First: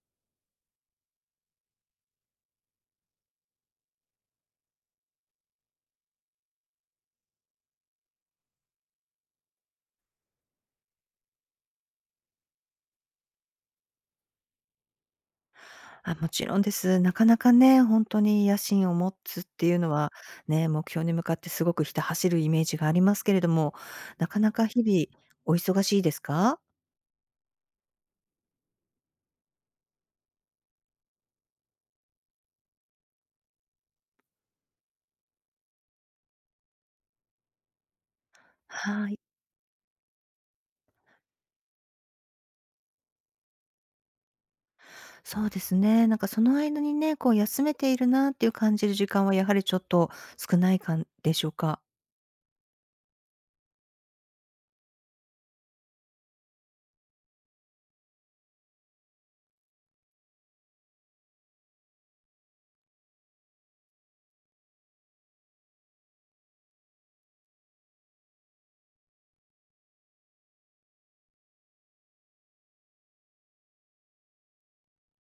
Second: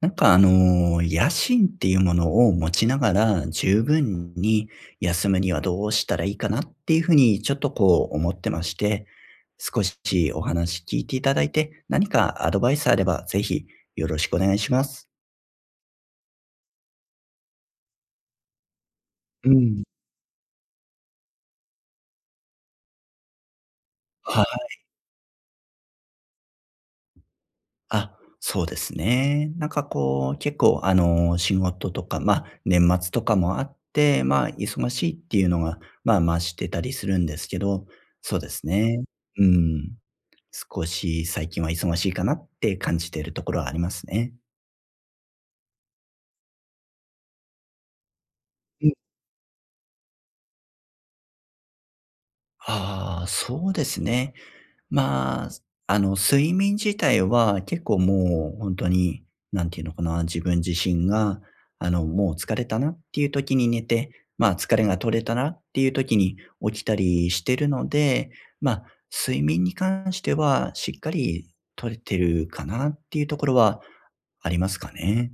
なんか野心っていうものを持ちながら、十分に休むにはどうしたらいいかなっていうふうにちょっと思ってまして、少しお話聞いていただいて、何かアドバイスあればぜひよろしくお願いします。あ、もちろんです。なかなかね、本当に野心を持つっうていうん。のは、ね、目標に向かってすごくひた走るイメージがありますけれども、なかはない。か日々お忙しいですか？あ、そうですね。なんか結構仕事とか、まあ、年末とかもあって、まあ、忙しいっていうのが、まあ、増してたりするんですけど、そうですね。はい。うん。少し最近は忙しいかなって感じているところはありますね。そうですね。なんかその間にね、こう休めているなっていう感うじん。る時間はやはりちょっと少ないかんでしょうか？ああ、そうですね。まあ、睡眠自体は結構もう本当になんていうのかな、自分自身が、もう疲れたなっていう時に寝て、まあ、疲れが取れたなっていう時に起きたりしてるので、まあ、睡眠に関してはしっかり取れてるかなっていうところはありますかね。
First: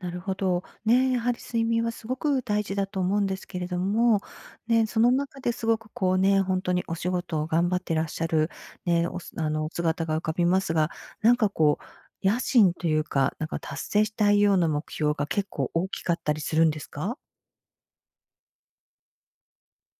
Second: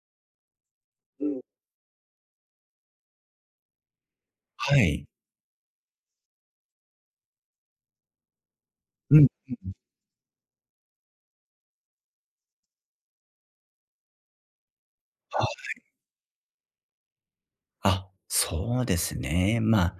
なるほど。ね、やはり睡眠はすごく大事だと思うんですけれども、ははね、い。そい。の中ですごくこうね、本当にお仕事を頑張ってらっしゃる、ね、うおん。すあの、お姿が浮かびますが、なんかこう、野心というか、なんか達成したいような目標が結構大きかったりするんですか？あ、そうですね。まあ、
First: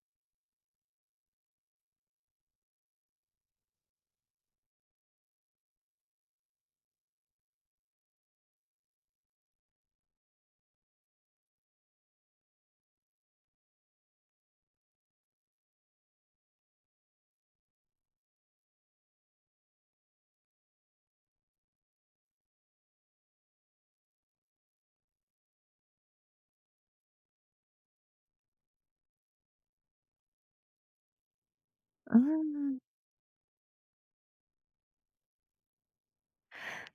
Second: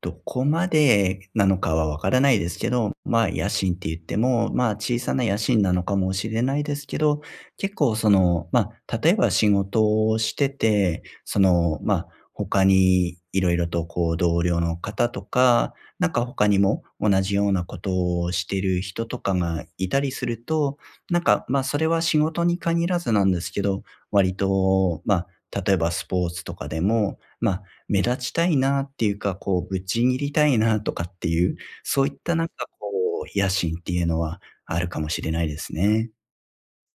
どこまでなのかはわからないですけど、まあ、野心って言っても、まあ、小さな野心なのかもしれないですけど、結構まあ、例えば仕事をしてて、まあ、他に色々と同僚の方とか、なんか他にも同じようなことをしてる人とかがいたりすると、なんか、まあ、それは仕事に限らずなんですけど、割と、まあ、例えばスポーツとかでも、まあ、目立ちたいなっていうか、ぶっちぎりたいなとかっていう、そういっうーたなんかん。野心っていうのはあるかもしれないですね。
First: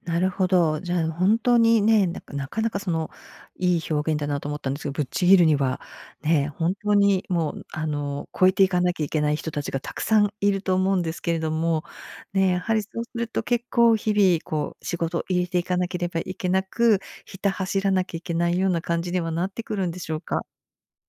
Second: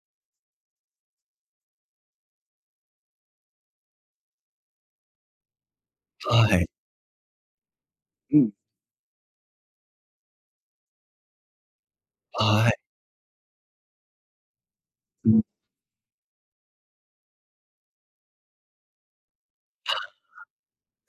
なるほど。じゃあ、本当にね、なかなかその、いい表現だなと思ったんですけど、ぶっちぎるには、はね、い。本当にもう、あの、う超ん。えていかなきゃいけない人たちがたくさんいると思うんですけれども、ね、やははい。りそうすると結構日々、こう、仕事を入れていかなければいけなく、ひた走らなきゃいけないような感じにはなってくるんでしょうか？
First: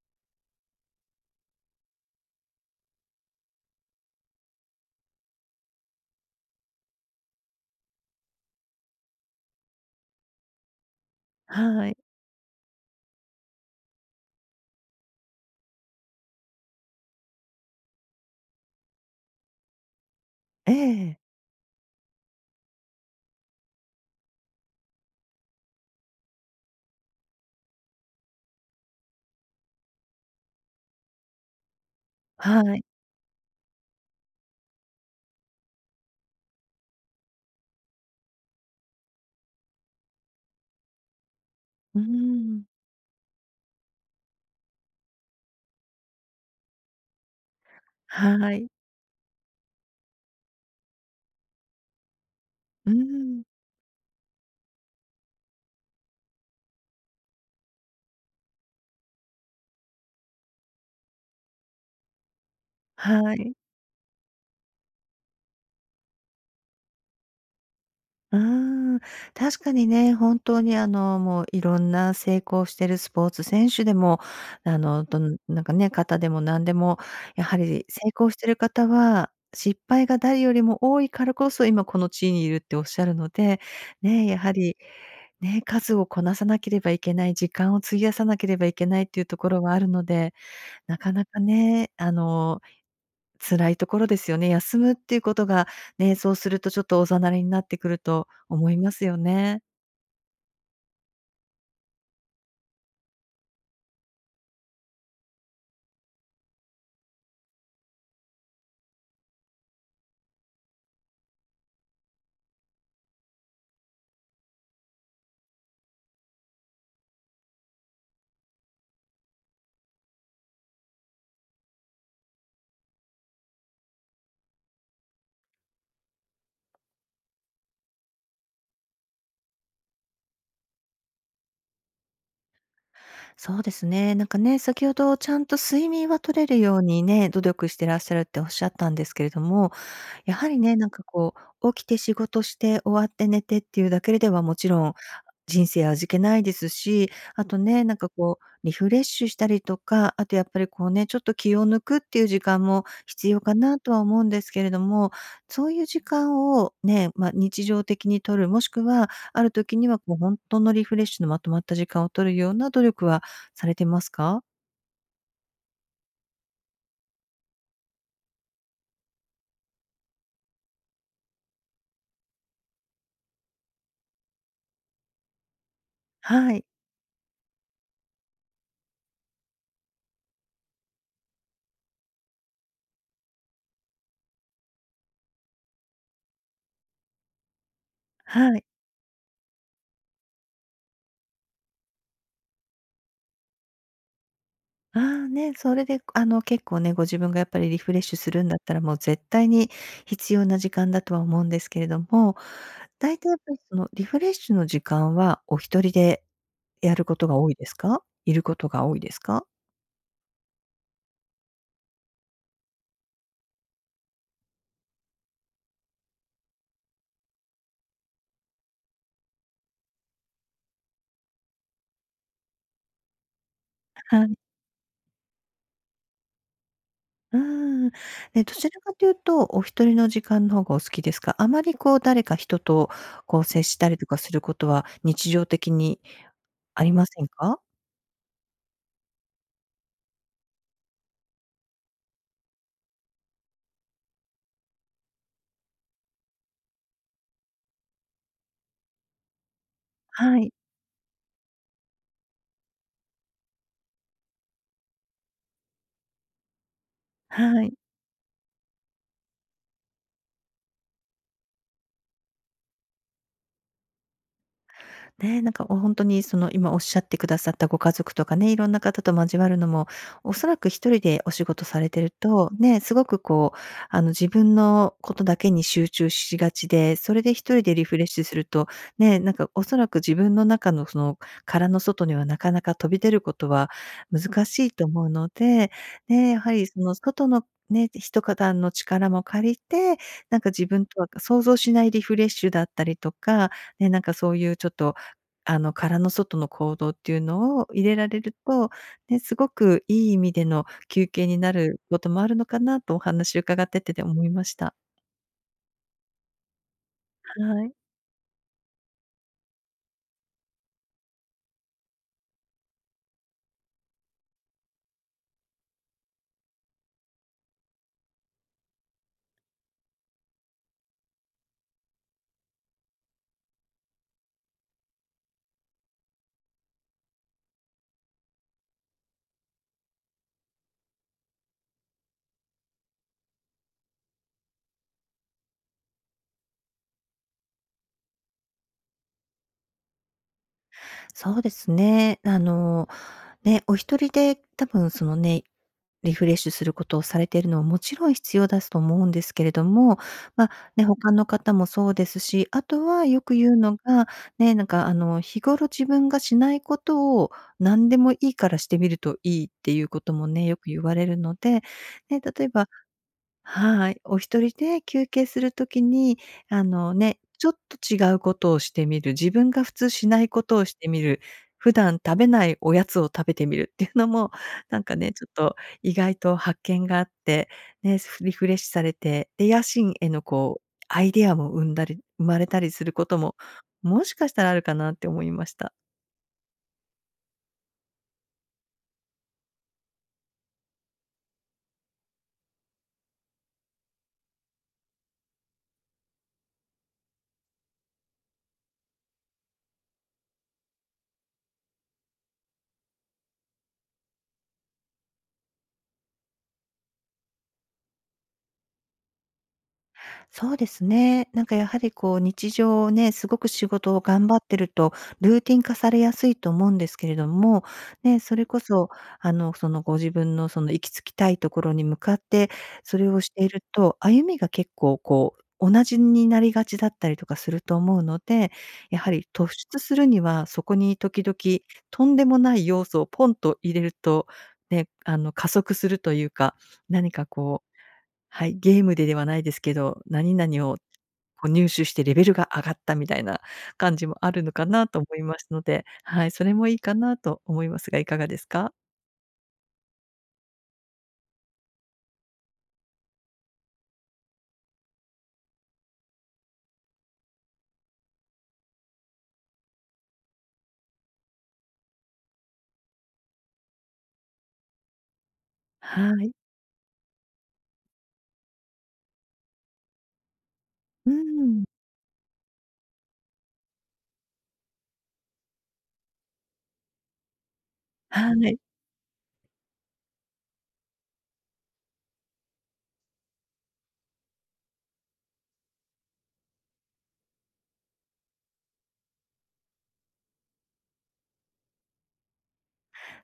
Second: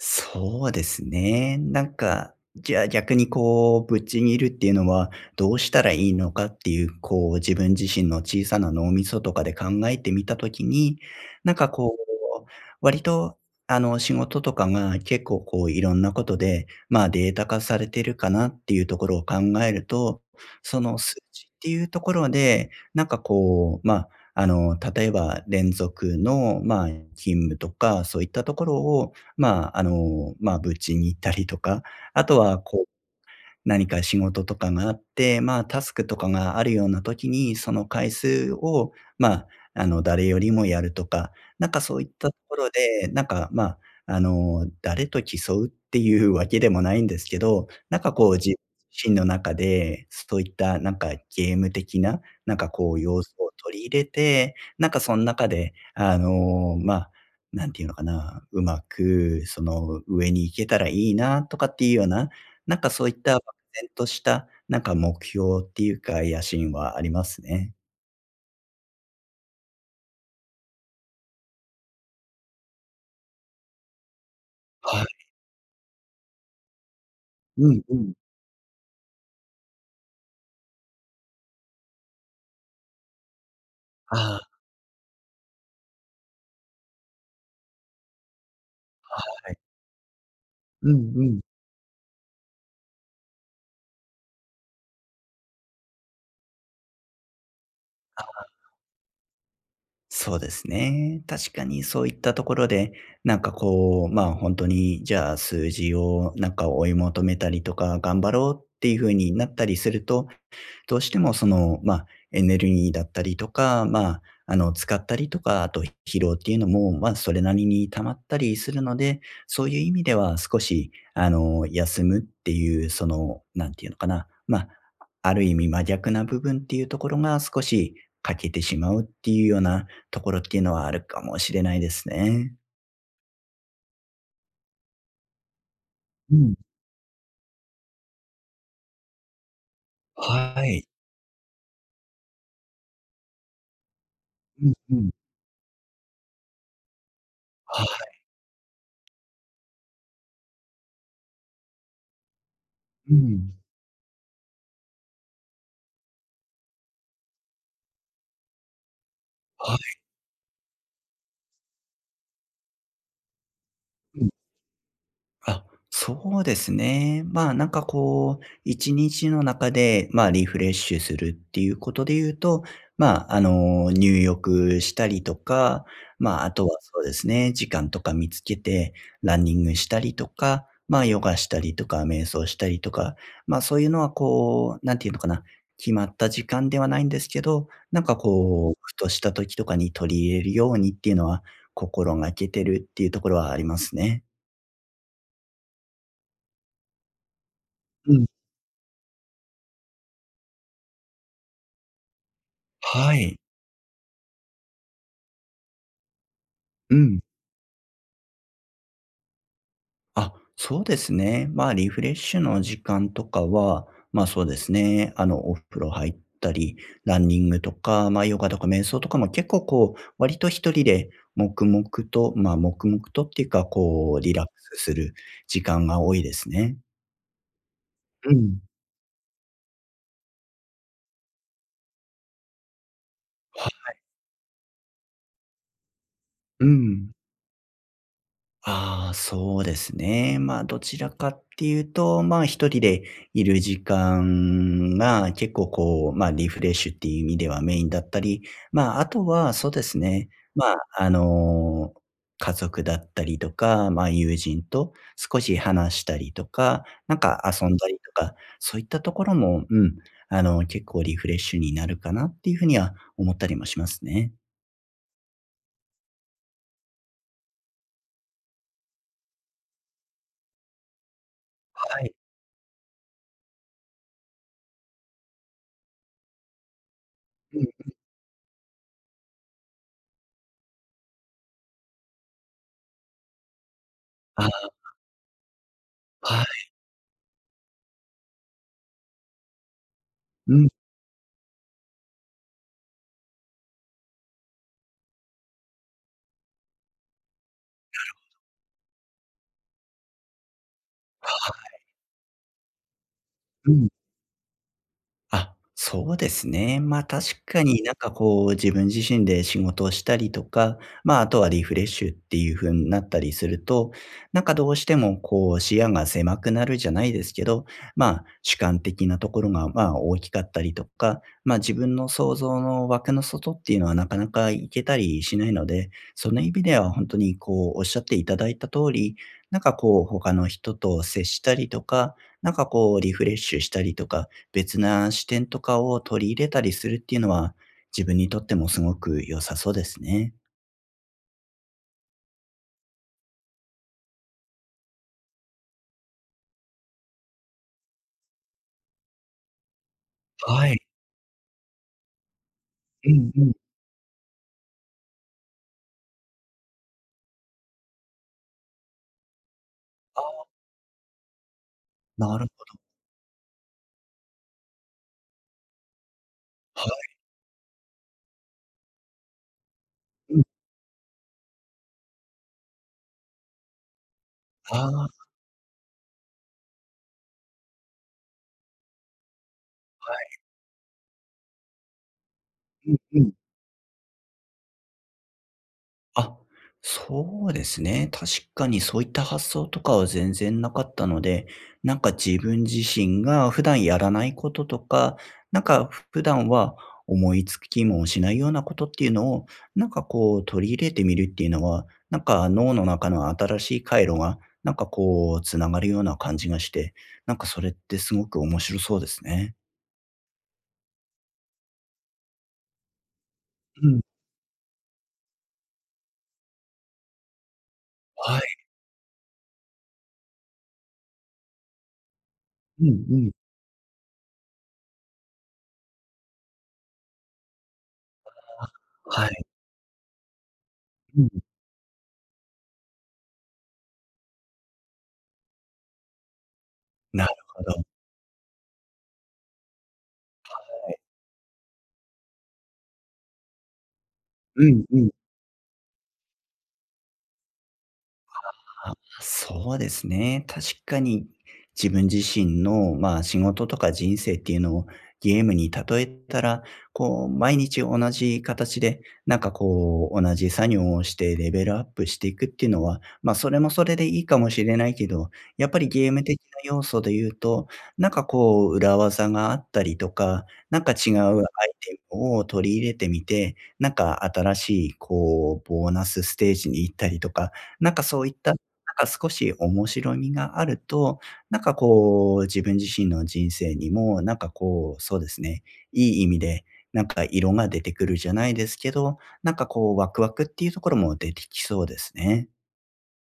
そうですね。なんか、じゃあ逆にぶっちぎるっていうのはどうしたらいいのかっていう、自分自身の小さな脳みそとかで考えてみたときに、なんかはい。割と、仕事とかが結構いろんなことで、まあデータ化されてるかなっていうところを考えると、えその数え。値っていうところで、なんかまあ、例えば連続の、まあ、勤務とか、そういったところを、まあ、まあ、ブチに行ったりとか、あとははい。何か仕事とかがあって、まあ、タスクとかがあるような時に、その回数を、まあ、誰よりもやるとか、なんかそううーいったとこん。ろで、なんか、まあ、誰と競うっていうわけでもないんですけど、なんかは自い。身の中で、そういったなんかゲーム的な、なんかうー要素をん。取り入れて、なんかその中で、まあ、なんていうのかな、うまく、上に行けたらいいなとかっていうような、なんかそういったは場い。然とした、なんか目標っていうか、野心はありますね。うーん、確かにね、本当にあの、もういろんな成功してるスポーツ選手でも、あはの、い。どんなんかね、方でも何でも、やはうんりう成ん。功してる方は、失敗が誰よりも多いからこそ、今この地位にいるっておっしゃるので、ね、あやあ、はり、ね、数をこなさなければいけない、時間を費やさなければいけないっていうところはあるので、うなかんうなん。かね、あの、辛いところですよね。休むっていうことがね、そうするとちょっとおざなりになってくるとあ、思いますよね。そうですね。確かにそういったところで、なんかまあ、本当に、じゃあ数字をなんか追い求めたりとか、頑張ろうっていう風になったりするとどうしてもまあ、エネルギーだったりとか、まあ、使ったりとか、あと疲労っていうのも、まあ、それなりに溜まったりするので、そういう意味では少し、休むっていう、なんていうのかな、まあ、ある意味真逆な部分っていうところが少し欠けてしまうっていうようなところっていうのはあるかもしれないですね。そうですね。なんかね、先ほどちゃんと睡眠はう取れん、るようにね、努力してらっしゃるっておっしゃったんですけれども、やはりはね、い。なんかこう、起きて仕事して終わって寝てっていうだけではもうちんろうんん。人生味気ないですし、あとはね、い。なんかこう、リフレッシュしたりとか、あとやっぱりこうね、ちょっと気を抜くっていう時間もう必要ん。かなとは思うんですけれども、そういう時間をね、まあ、日常的に取る、もしくは、あるは時にい。はこう本当のリフレッシュのまとまった時間を取るような努力はされてますか？あ、そうですね。まあ、なんか一日の中で、まあ、リフレッシュするっていうことで言うと、まあ、入浴したりとか、まあ、あはい。とはそうですね、時間とか見つけて、ランニングしたりとか、まあ、ヨガしたりとか、瞑想したりとか、まあ、そういうのはなんていうのかな、決まった時間ではないんですけど、なんかはい。ふとした時とかに取り入れるようにっていうのは、心がけてるっていうところはありますね。ああ、ね、それで、あの、結構ね、ご自分がやっぱりリフレッシュするんだったら、もう絶対に必要な時間だとは思うんですけれども、は大体やい。っぱりそのリフレッシュの時間はお一人でやうるこん。とが多いですか？いることが多いですか？あ、そうですね。まあ、リフレッシュの時間とかは、まあ、そうですね。お風呂入ったり、ランニングとか、まあ、ヨガとか瞑想とかも結構割と一人で黙々と、まあ、黙々とっていうか、はリい。ラックスする時間が多いですね。うーん。うえ、どん。ちらかというと、お一人の時間の方がお好きですか？あまりこう誰か人とこう接したはりとかすることは、日常的にうありまん。せんか？ああ、そうですね。まあ、どちらかっていうと、まあ、一人でいる時間が結構まあ、リフレッシュっていう意味ではメインだったり、まあ、あとはそうですね。はい、まあ、家族だったりとか、まあ、友人と少し話したりとか、なんかは遊い。んだりとか、そういったところも、うん、結構リフレッシュになるかなっていうふうには思ったりもしますね。ね、なんか、おほにその、今おっしゃってくださったご家族とかね、いろんな方と交わるのも、おそらく一人でお仕事されはてるい。と、ね、すごくこう、あの、自分のことだけに集中しがちで、それで一う人でリん。フレッシュすると、ね、なんかおそらく自分の中のその、殻の外にはなかなか飛び出ることは難しあ、いと思うので、ね、やはい。はりその外のね、人からの力も借りて、なんかう自ん。分とは想像しないリフレッシュだったりとか、ね、なんかそういうちょっとあの、殻の外の行動っていうのを入れられると、ね、すごくいい意味での休憩にあ、なることもあるのかなとお話伺っうてん。て思いました。あ、そうですね。ま、確かはい。になんか自分自身で仕事をしたりとか、ま、ああとはリフレッシュっていう風になったりすると、なんかどうしても視野が狭くなるじゃないですけど、ま、主観的なところが、ま、大きかったりとか、ま、自分の想像の枠の外っていうのはなかなか行けたりしないので、その意味では本当におっしゃっていただいた通り、なんか他の人と接したりとか、なんかリフレッシュしたりとか、別な視点とかを取り入れたりするっていうのは、自分にとってもすごく良さそうですね。そうですね。あの、ね、お一人で多分そのね、リフレッシュすることをされているのはもちろん必要だと思うんですけれども、ま、はい。ね、他の方もそうですし、あとはうよんくうん。言うのが、ね、なんかあの、日頃自分がしないことを何でもいいからしてみるといいっていうことあもあ、ね、よく言われるので、ね、な例るえばほはい。お一人で休憩するときに、あど。はのね、ちょっと違うことをしてみる、自分が普通しないい。うん。ことをしてみる、普段食べないおやつを食べてみるっていうのも、あなんかあ、ね、ちょっと意外と発見があって、ね、すリフレッシュされて、で、野心へのこう、アイデアも生んだり生まれたりすうるんことうん。も、もしかしたらあるかなって思いました。あ、そうですね。確かにそういった発想とかは全然なかったので、なんか自分自身が普段やらないこととか、なんか普段は思いつきもしないようなことっていうのを、なんか取り入れてみるっていうのは、なんか脳の中の新しい回路が、なんかつながるような感じがして、なんかそれってすごく面白そうですね。そうですね。なんかやはりこう日常ね、すごく仕う事ん。を頑張ってると、ルーティン化されやすいと思うんですけれども、ね、そはれい。こそ、あの、そのご自分のその行き着きたいところに向かって、うんそれうをしん。ていると、歩みが結構こう、同じになりがちだったりとかすると思うので、やははりい。突出するには、そこに時うん。々とんでもない要素をポンと入れると、ね、あの加速するというか、何なかるほこうど。はい、ゲームでではないですけど、何々をこう入手してレベルが上がったみたいな感じもあるのうかんなとう思ん。いますので、はい、それもいいかなと思いますが、いかがですか？あ、そうですね。確かに自分自身の、まあ、仕事とか人生っていうのをゲームに例えたら、毎日同じ形で、なんか同じ作業をしてレベルアップしていくっていうのは、まあ、それもそれでいいかもしれないけど、やっぱりゲーはムい。的な要素で言うと、なんか裏技があったりとか、なんか違ううアイん。テムを取り入れてみて、なんか新しい、ボーナスステージに行ったりとか、なんかそういはったい。なんか少し面白みがあると、なんか自分自身の人生にも、なんかそうですね、いい意味で、なんか色が出てくるじゃないですけど、なんかワクワクっていうところも出てきそうですね。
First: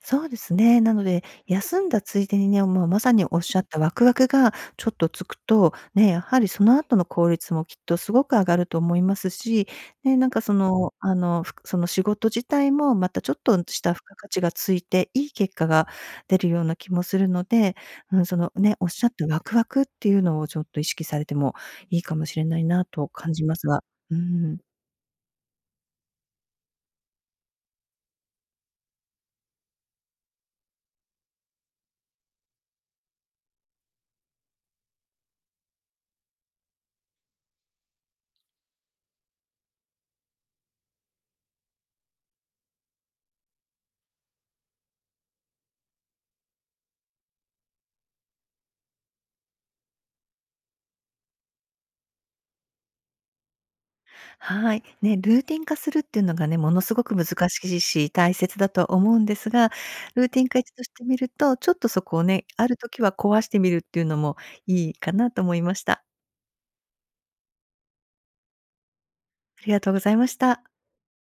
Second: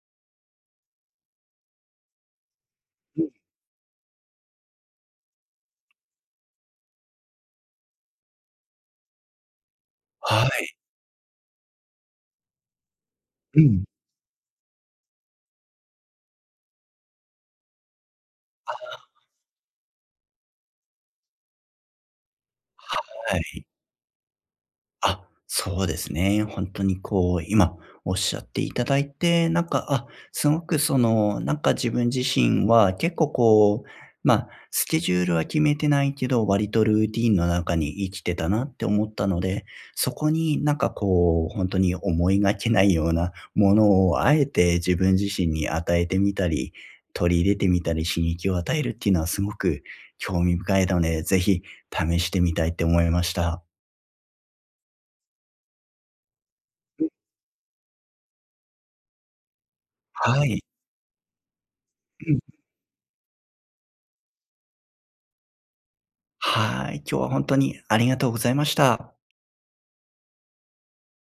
そうですね。なので、休んだついでにね、もうまさうにんおっしゃったワクワクがちょっとつくと、ね、やはりその後の効率もきっとすごく上がると思いますし、ね、なんかはそい。の、あの、ふその仕事自体もまたちょっとうしん。た付加価値がついて、いい結果が出るような気もするので、うん、そのね、おっしゃったワクワクっていうのをちょっと意識されてもいいかもしれないなと感はじまい。すが。うん。あ、そうですね。本当に今おっしゃっていただいて、なんか、あ、すごくなんか自分自身は結構まあ、スケジュールは決めてないけど、割とルーティンの中に生きてたなって思ったので、そこになんか本当に思いがけないようなものをあえて自分自身に与えてみたり、取り入れてみたり、刺激を与えるっていうのはすごく興味深いので、ぜひ試してみたいって思いました。はい。ね、ルーティン化するっていうのがね、ものすごく難しいし、大切だとは思うんですが、ルーテはィン化い。一度してみると、ちょっとそこをね、ある時は壊してみるっていうのもいいかなと思いました。はい、今日は本当にありがとうございました。ありがとうございました。